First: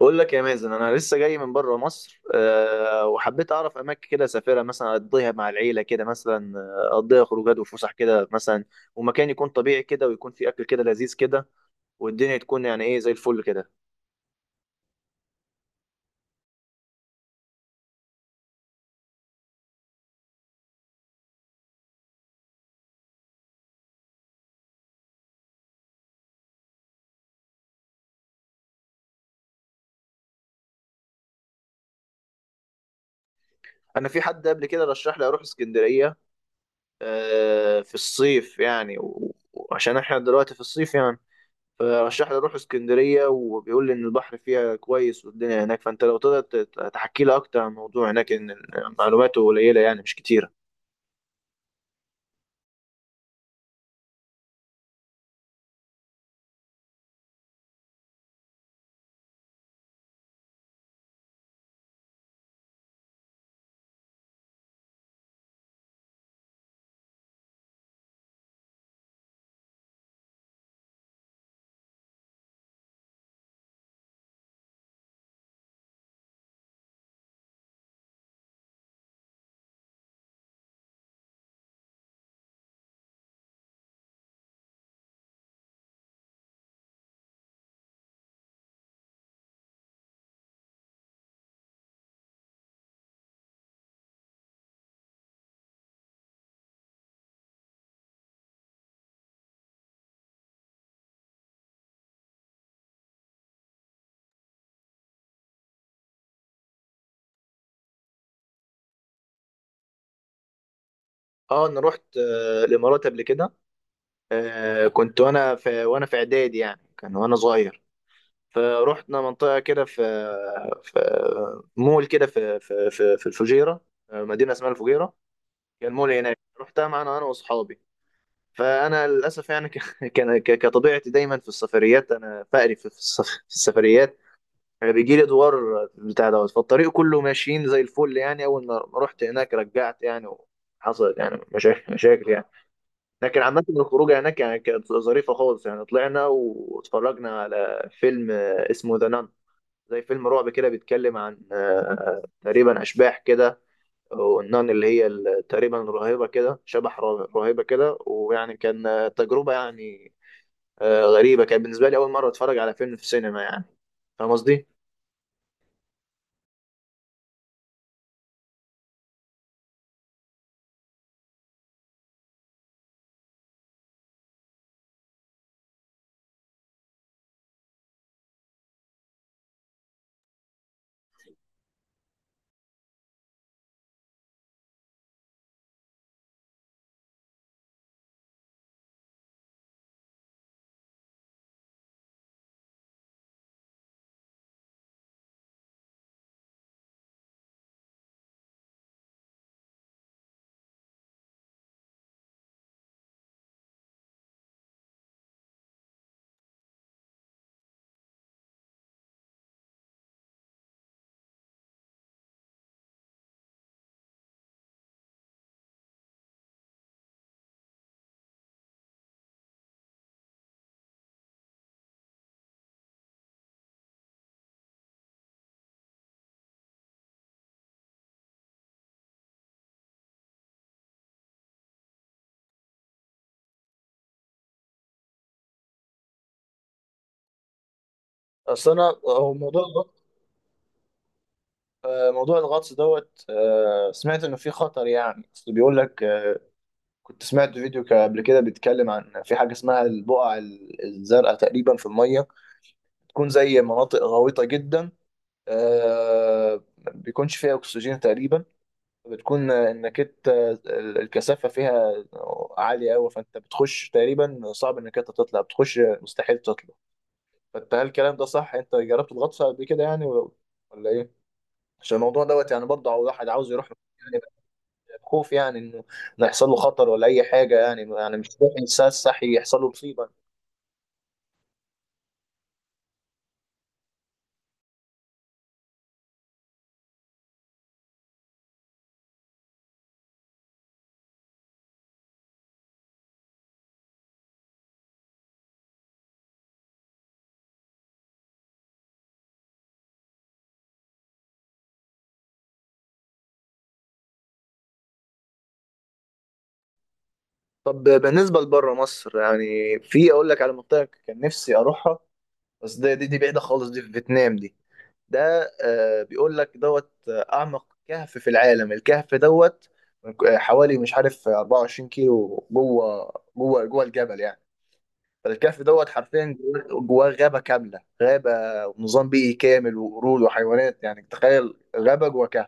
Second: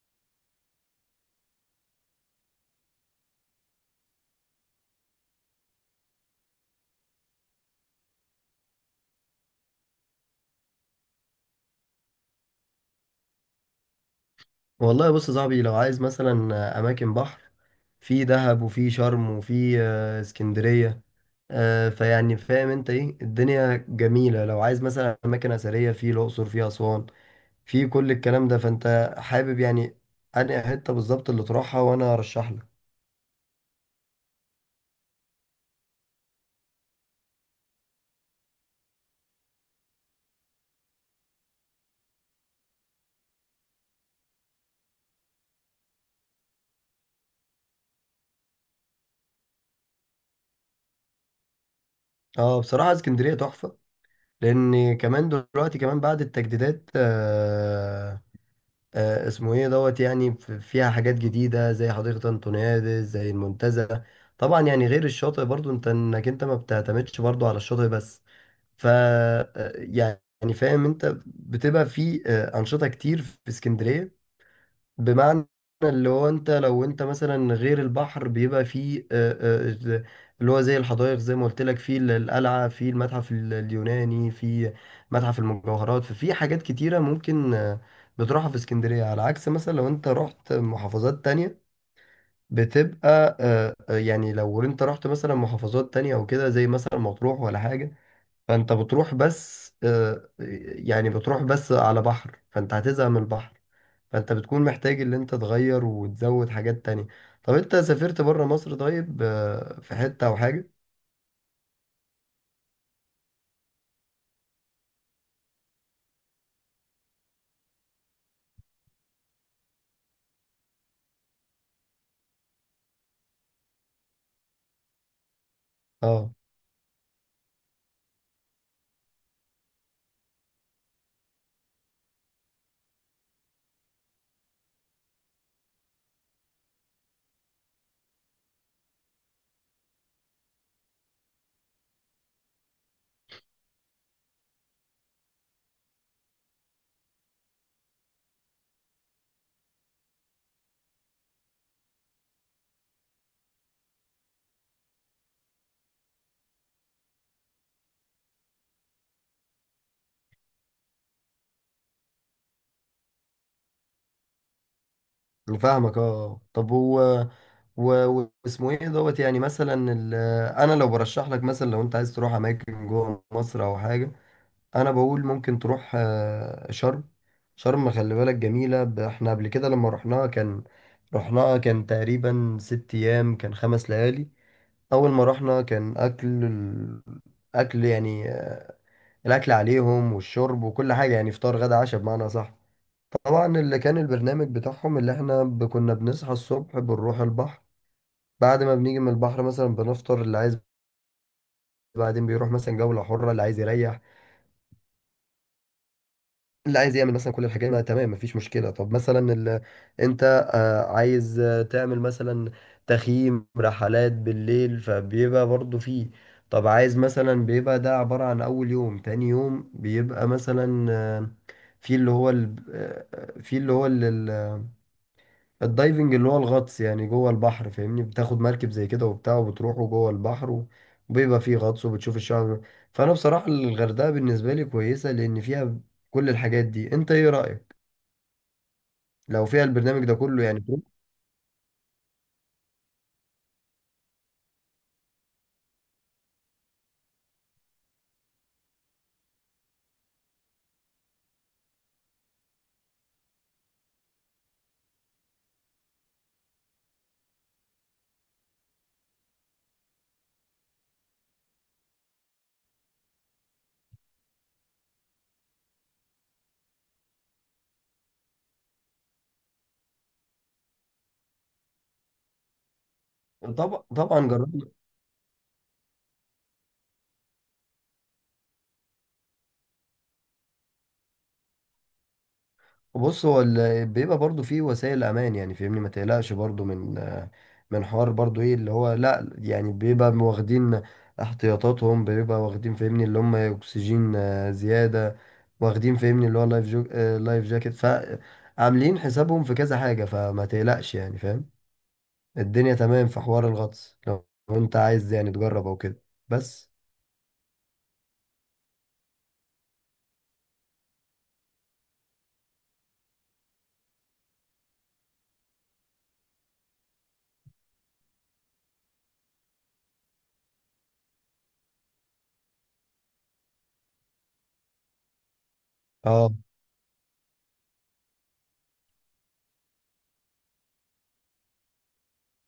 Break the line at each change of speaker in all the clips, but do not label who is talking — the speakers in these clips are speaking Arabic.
بقول لك يا مازن، انا لسه جاي من بره مصر. وحبيت اعرف اماكن كده اسافرها، مثلا اقضيها مع العيله كده، مثلا اقضيها خروجات وفسح كده مثلا. ومكان يكون طبيعي كده، ويكون فيه اكل كده لذيذ كده، والدنيا تكون يعني ايه زي الفل كده.
والله بص يا صاحبي، لو عايز مثلا اماكن بحر، في دهب وفي شرم وفي اسكندريه. فيعني فاهم انت ايه، الدنيا جميله. لو عايز مثلا اماكن اثريه، في الاقصر في اسوان في كل الكلام ده، فانت حابب يعني انهي حته بالظبط اللي تروحها وانا ارشح لك.
انا في حد قبل كده رشح لي اروح اسكندريه في الصيف يعني، و- وعشان احنا دلوقتي في الصيف يعني. فرشح لي اروح اسكندريه، وبيقول لي ان البحر فيها كويس والدنيا هناك. فانت لو تقدر تحكي لي اكتر عن الموضوع هناك، إن معلوماته قليله، يعني مش كتيره.
اه، بصراحه اسكندريه تحفه، لان كمان دلوقتي كمان بعد التجديدات. اسمه ايه دوت، يعني فيها حاجات جديدة زي حديقة انطونيادس زي المنتزه. طبعا يعني غير الشاطئ، برضو انت انت ما بتعتمدش برضو على الشاطئ بس. ف يعني فاهم انت بتبقى في انشطة كتير في اسكندرية. بمعنى اللي هو انت لو مثلا غير البحر بيبقى فيه آه، اللي هو زي الحدائق، زي ما قلت لك فيه القلعة، فيه المتحف اليوناني، فيه متحف المجوهرات. ففي حاجات كتيرة ممكن بتروحها في اسكندرية، على عكس مثلا لو انت رحت محافظات تانية. بتبقى يعني لو انت رحت مثلا محافظات تانية او كده زي مثلا مطروح ولا حاجة، فانت بتروح بس يعني بتروح بس على بحر، فانت هتزهق من البحر. فانت بتكون محتاج اللي انت تغير وتزود حاجات تانية. طب انت سافرت بره مصر طيب في حتة او حاجة؟
اه، انا رحت الامارات قبل كده. كنت وانا في اعدادي، يعني كان وانا صغير. فروحنا منطقه كده، في مول كده في الفجيره. مدينه اسمها الفجيره. كان مول
اه،
هناك، رحتها معانا انا واصحابي. فانا للاسف يعني كان كطبيعتي دايما في السفريات، انا بقري في في السفريات. يعني بيجي لي دوار بتاع دوت. فالطريق كله ماشيين زي الفل، يعني اول ما رحت هناك رجعت يعني. وحصلت يعني مشاكل يعني. لكن عامة الخروجة هناك يعني كانت ظريفة خالص. يعني طلعنا واتفرجنا على فيلم اسمه ذا نان، زي فيلم رعب كده، بيتكلم عن تقريبا أشباح كده. والنان اللي هي تقريبا راهبة كده، شبح راهبة كده. ويعني كان تجربة يعني، غريبة. كانت بالنسبة لي أول مرة أتفرج على فيلم في سينما يعني. فاهم قصدي؟
أنا فاهمك، اه طب هو واسمه ايه دوت، يعني مثلا انا لو برشح لك مثلا، لو انت عايز تروح اماكن جوه مصر او حاجة، انا بقول ممكن تروح شرم. شرم خلي بالك جميلة، احنا قبل كده لما رحناها، كان رحناها كان تقريبا 6 ايام، كان 5 ليالي. اول ما رحنا، كان اكل اكل، يعني الاكل عليهم والشرب وكل حاجة، يعني فطار غدا عشاء بمعنى صح. طبعا اللي كان البرنامج بتاعهم اللي احنا كنا بنصحى الصبح بنروح البحر، بعد ما بنيجي من البحر مثلا بنفطر اللي عايز، بعدين بيروح مثلا جولة حرة، اللي عايز يريح، اللي عايز يعمل مثلا كل الحاجات دي، تمام مفيش مشكلة. طب مثلا ال... انت عايز تعمل مثلا تخييم، رحلات بالليل، فبيبقى برضو فيه. طب عايز مثلا، بيبقى ده عبارة عن أول يوم، تاني يوم بيبقى مثلا في اللي هو ال... في اللي هو ال... الدايفنج، اللي هو الغطس يعني جوه البحر، فاهمني، بتاخد مركب زي كده وبتاع وبتروحوا جوه البحر، وبيبقى فيه غطس وبتشوف الشعب. فانا بصراحة الغردقة بالنسبة لي كويسة لان فيها كل الحاجات دي. انت ايه رأيك
اصل انا، هو
لو
موضوع
فيها
الغطس
البرنامج ده كله، يعني تروح؟
آه، موضوع الغطس دوت، سمعت انه فيه خطر يعني. اصل بيقول لك، كنت سمعت فيديو قبل كده بيتكلم عن في حاجة اسمها البقع الزرقاء، تقريبا في المية، تكون زي مناطق غويطة جدا، ما بيكونش فيها أكسجين تقريبا. بتكون إنك أنت الكثافة فيها عالية أوي، فأنت بتخش تقريبا صعب إنك أنت تطلع، بتخش مستحيل تطلع. فأنت، هل الكلام ده صح؟ أنت جربت الغطس قبل كده يعني، ولا إيه؟ عشان الموضوع دوت، يعني برضه واحد عاوز يروح.
طبعا طبعا جربت.
خوف يعني إنه يحصل له خطر ولا اي حاجه، يعني مش روح انسان صحي يحصل له مصيبه.
بص هو بيبقى برضو فيه وسائل امان، يعني فاهمني ما تقلقش برضو من حوار، برضو ايه اللي هو، لا يعني بيبقى واخدين احتياطاتهم، بيبقى واخدين فاهمني اللي هم اكسجين زيادة، واخدين فاهمني اللي هو لايف جو آه، لايف جاكيت. فعاملين حسابهم في كذا حاجة، فما تقلقش يعني، فاهم، الدنيا تمام في حوار الغطس، لو انت عايز يعني تجرب او كده بس.
طب بالنسبه لبره مصر يعني، في اقول لك على منطقه كان نفسي اروحها، بس دي بعيده خالص، دي في فيتنام دي. ده بيقول لك دوت، اعمق كهف في العالم، الكهف دوت حوالي مش عارف 24 كيلو جوه الجبل يعني. فالكهف دوت
اه،
حرفيا جواه غابه كامله، غابه ونظام بيئي كامل، وقرود وحيوانات. يعني تخيل غابه جوه كهف.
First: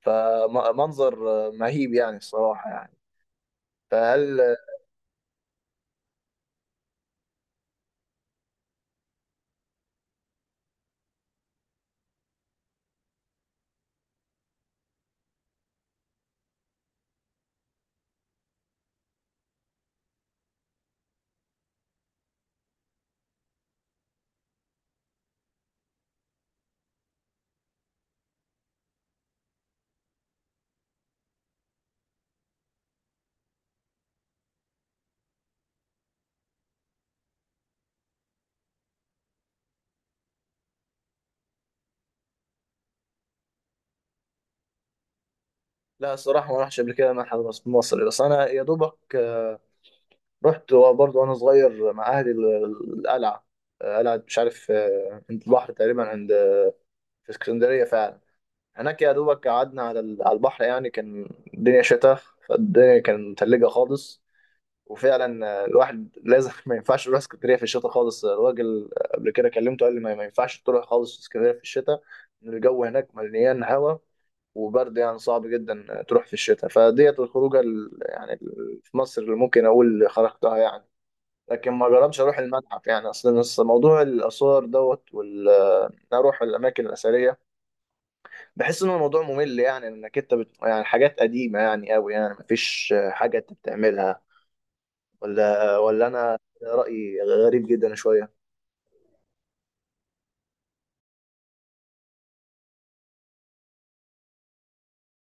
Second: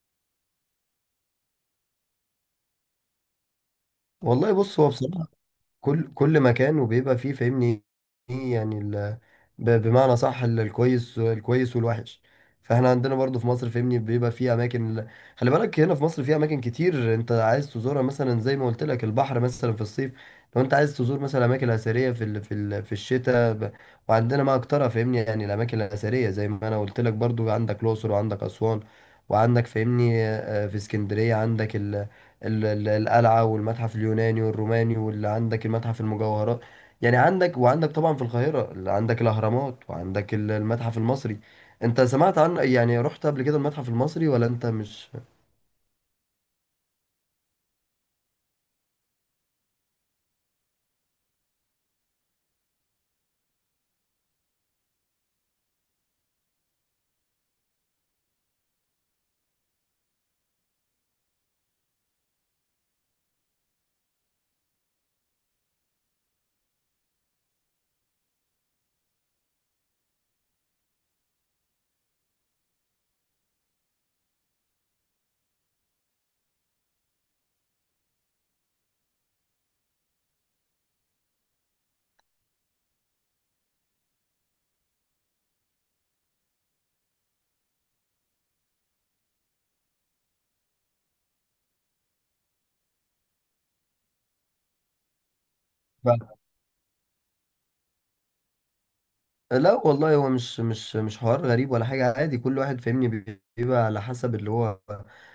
فمنظر مهيب يعني، الصراحة يعني. فهل
والله بص هو بصراحة كل مكان وبيبقى فيه فاهمني ايه يعني ال... بمعنى صح الكويس والوحش. فاحنا عندنا برضو في مصر فاهمني بيبقى فيه اماكن ال... خلي بالك هنا في مصر فيه اماكن كتير انت عايز تزورها، مثلا زي ما قلت لك البحر مثلا في الصيف. لو انت عايز تزور مثلا اماكن اثريه، في ال... في ال... في الشتاء ب... وعندنا ما اكترها فاهمني، يعني الاماكن الاثريه زي ما انا قلت لك برضو، عندك الاقصر وعندك اسوان، وعندك فاهمني في اسكندريه عندك القلعة والمتحف اليوناني والروماني، واللي عندك المتحف المجوهرات، يعني عندك، وعندك طبعا في القاهرة اللي عندك الأهرامات، وعندك المتحف المصري. انت سمعت عن، يعني رحت قبل كده المتحف المصري ولا انت مش؟
لا، الصراحة ما رحتش قبل كده معهد مصري. بس أنا يا دوبك رحت برضه وأنا صغير مع أهلي القلعة. قلعة مش عارف، عند البحر تقريبا، عند، في اسكندرية فعلا. هناك يا دوبك قعدنا على على البحر يعني. كان الدنيا شتاء، فالدنيا كانت متلجة خالص. وفعلا الواحد لازم ما ينفعش يروح اسكندريه في الشتاء خالص. الراجل قبل كده كلمته قال لي ما ينفعش تروح خالص اسكندريه في الشتاء، ان الجو هناك مليان هوا وبرد، يعني صعب جدا تروح في الشتاء. فديت الخروجه في مصر اللي ممكن اقول خرجتها يعني. لكن ما جربتش اروح المتحف يعني، اصلا أصل موضوع الاثار دوت، إن اروح الاماكن الاثريه، بحس ان الموضوع ممل يعني، انك انت يعني حاجات قديمه يعني قوي، يعني مفيش حاجه انت بتعملها. ولا انا رايي غريب جدا شويه.
لا والله، هو مش حوار غريب ولا حاجة، عادي، كل واحد فاهمني بيبقى على حسب اللي هو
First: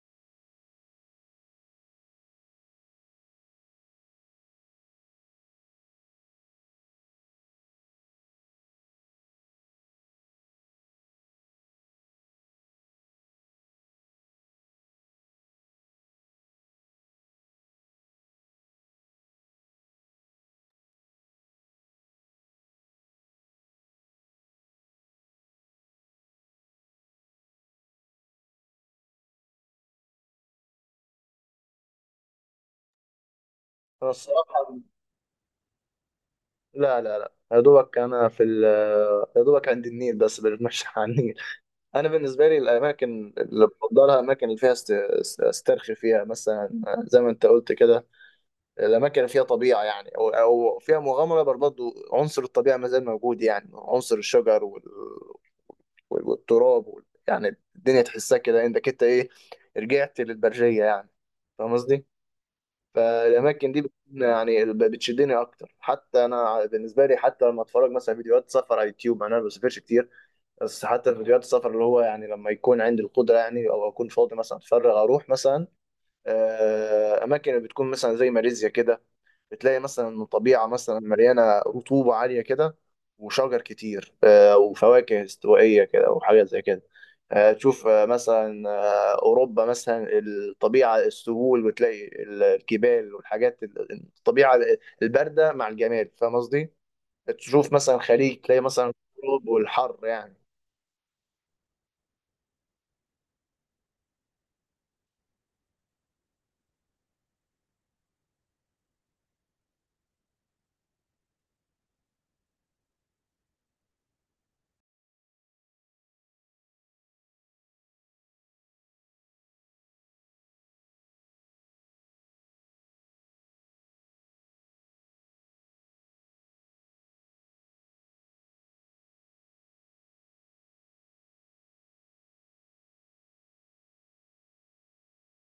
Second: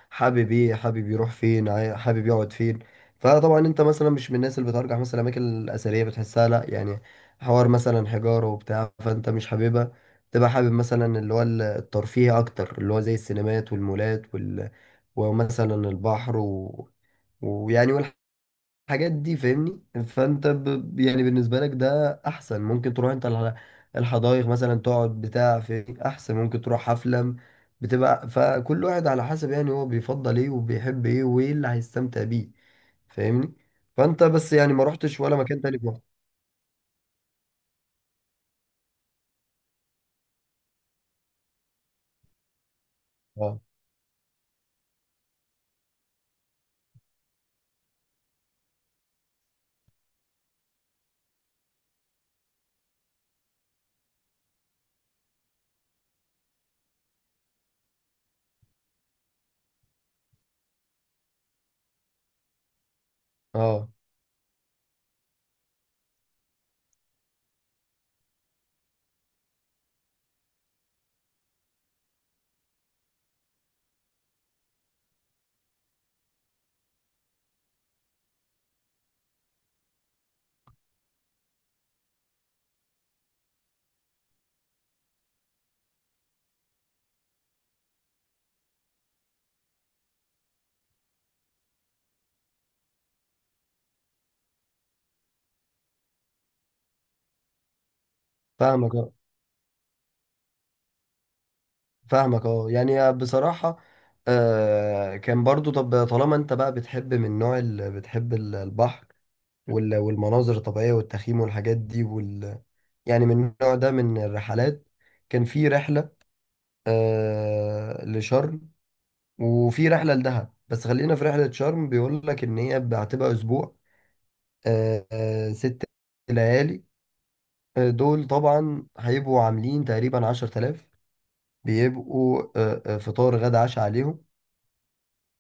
حابب ايه، حابب يروح فين، حابب يقعد فين. فطبعا انت مثلا مش من الناس اللي بترجع مثلا الاماكن الاثرية، بتحسها لا يعني حوار مثلا حجارة وبتاع، فانت مش حاببها. تبقى حابب مثلا اللي هو الترفيه اكتر، اللي هو زي السينمات والمولات وال... ومثلا البحر و... ويعني الحاجات دي فاهمني، فانت ب... يعني بالنسبه لك ده احسن، ممكن تروح انت الحدائق مثلا، تقعد بتاع، في احسن، ممكن تروح حفله، بتبقى. فكل واحد على حسب، يعني هو بيفضل ايه وبيحب ايه وايه اللي هيستمتع بيه فاهمني.
انا
فانت بس يعني
الصراحه،
ما رحتش ولا مكان تاني في مصر؟
لا لا لا يا دوبك، انا في يا دوبك عند النيل، بس بنتمشى على النيل. انا بالنسبه لي الاماكن
اه،
اللي بفضلها، الاماكن اللي فيها استرخي فيها مثلا، زي ما انت قلت كده، الاماكن اللي فيها طبيعه يعني، او فيها مغامره. برضه عنصر الطبيعه ما زال موجود، يعني عنصر الشجر والتراب يعني الدنيا تحسها كده، انك انت ايه، رجعت للبرجيه يعني. فاهم قصدي؟ فالاماكن دي
اه،
بتكون يعني بتشدني اكتر، حتى انا بالنسبه لي. حتى لما اتفرج مثلا فيديوهات سفر على يوتيوب يعني، انا ما بسافرش كتير، بس حتى فيديوهات السفر اللي هو يعني، لما يكون عندي القدره يعني، او اكون فاضي مثلا اتفرغ، اروح مثلا اماكن بتكون مثلا زي ماليزيا كده. بتلاقي مثلا إن الطبيعة مثلا مليانة رطوبة عالية كده، وشجر كتير وفواكه استوائية كده، وحاجات زي كده. تشوف مثلا أوروبا مثلا، الطبيعة، السهول، وتلاقي الجبال والحاجات الطبيعة الباردة مع الجمال. فاهم قصدي؟ تشوف مثلا خليج، تلاقي مثلا
فاهمك، اه
الغروب والحر يعني.
فاهمك، اه يعني بصراحه كان برضو، طب طالما انت بقى بتحب من النوع اللي بتحب البحر والمناظر الطبيعية والتخييم والحاجات دي وال... يعني من النوع ده من الرحلات. كان في رحلة لشرم، وفي رحلة لدهب، بس خلينا في رحلة شرم، بيقول لك إن هي هتبقى أسبوع، ست ليالي، دول طبعا هيبقوا عاملين تقريبا 10 تلاف، بيبقوا فطار غدا عشاء عليهم.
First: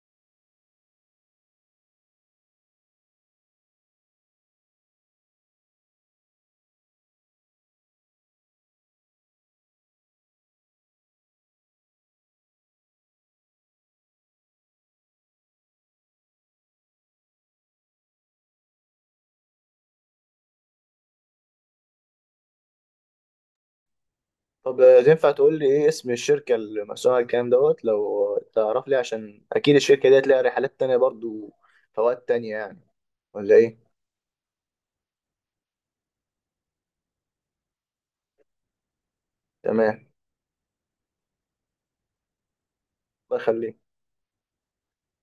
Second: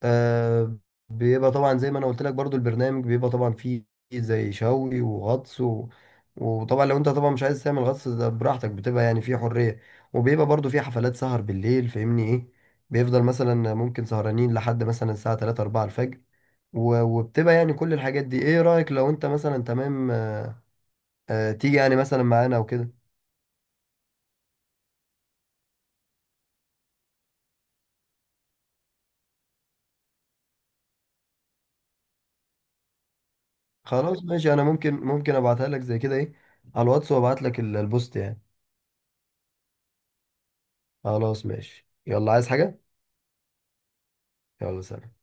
آه. بيبقى طبعا زي ما انا قلت لك برضو البرنامج بيبقى طبعا فيه زي شوي وغطس و... وطبعا لو انت طبعا مش عايز تعمل غطس، ده براحتك، بتبقى يعني فيه حرية. وبيبقى برضو فيه حفلات سهر بالليل فاهمني ايه، بيفضل مثلا ممكن سهرانين لحد مثلا الساعة 3 4 الفجر و... وبتبقى يعني كل الحاجات دي. ايه رأيك، لو انت مثلا تمام تيجي يعني مثلا معانا او كده؟
طب تنفع تقول لي ايه اسم الشركة اللي مسؤولة عن الكلام دوت، لو تعرف لي، عشان اكيد الشركة ديت ليها رحلات تانية برضو، فوائد تانية يعني، ولا ايه؟
خلاص ماشي، انا ممكن ابعتها لك زي كده، ايه، على الواتس، وابعت لك البوست يعني.
تمام،
خلاص ماشي، يلا، عايز حاجة؟
بخليك.
يلا سلام.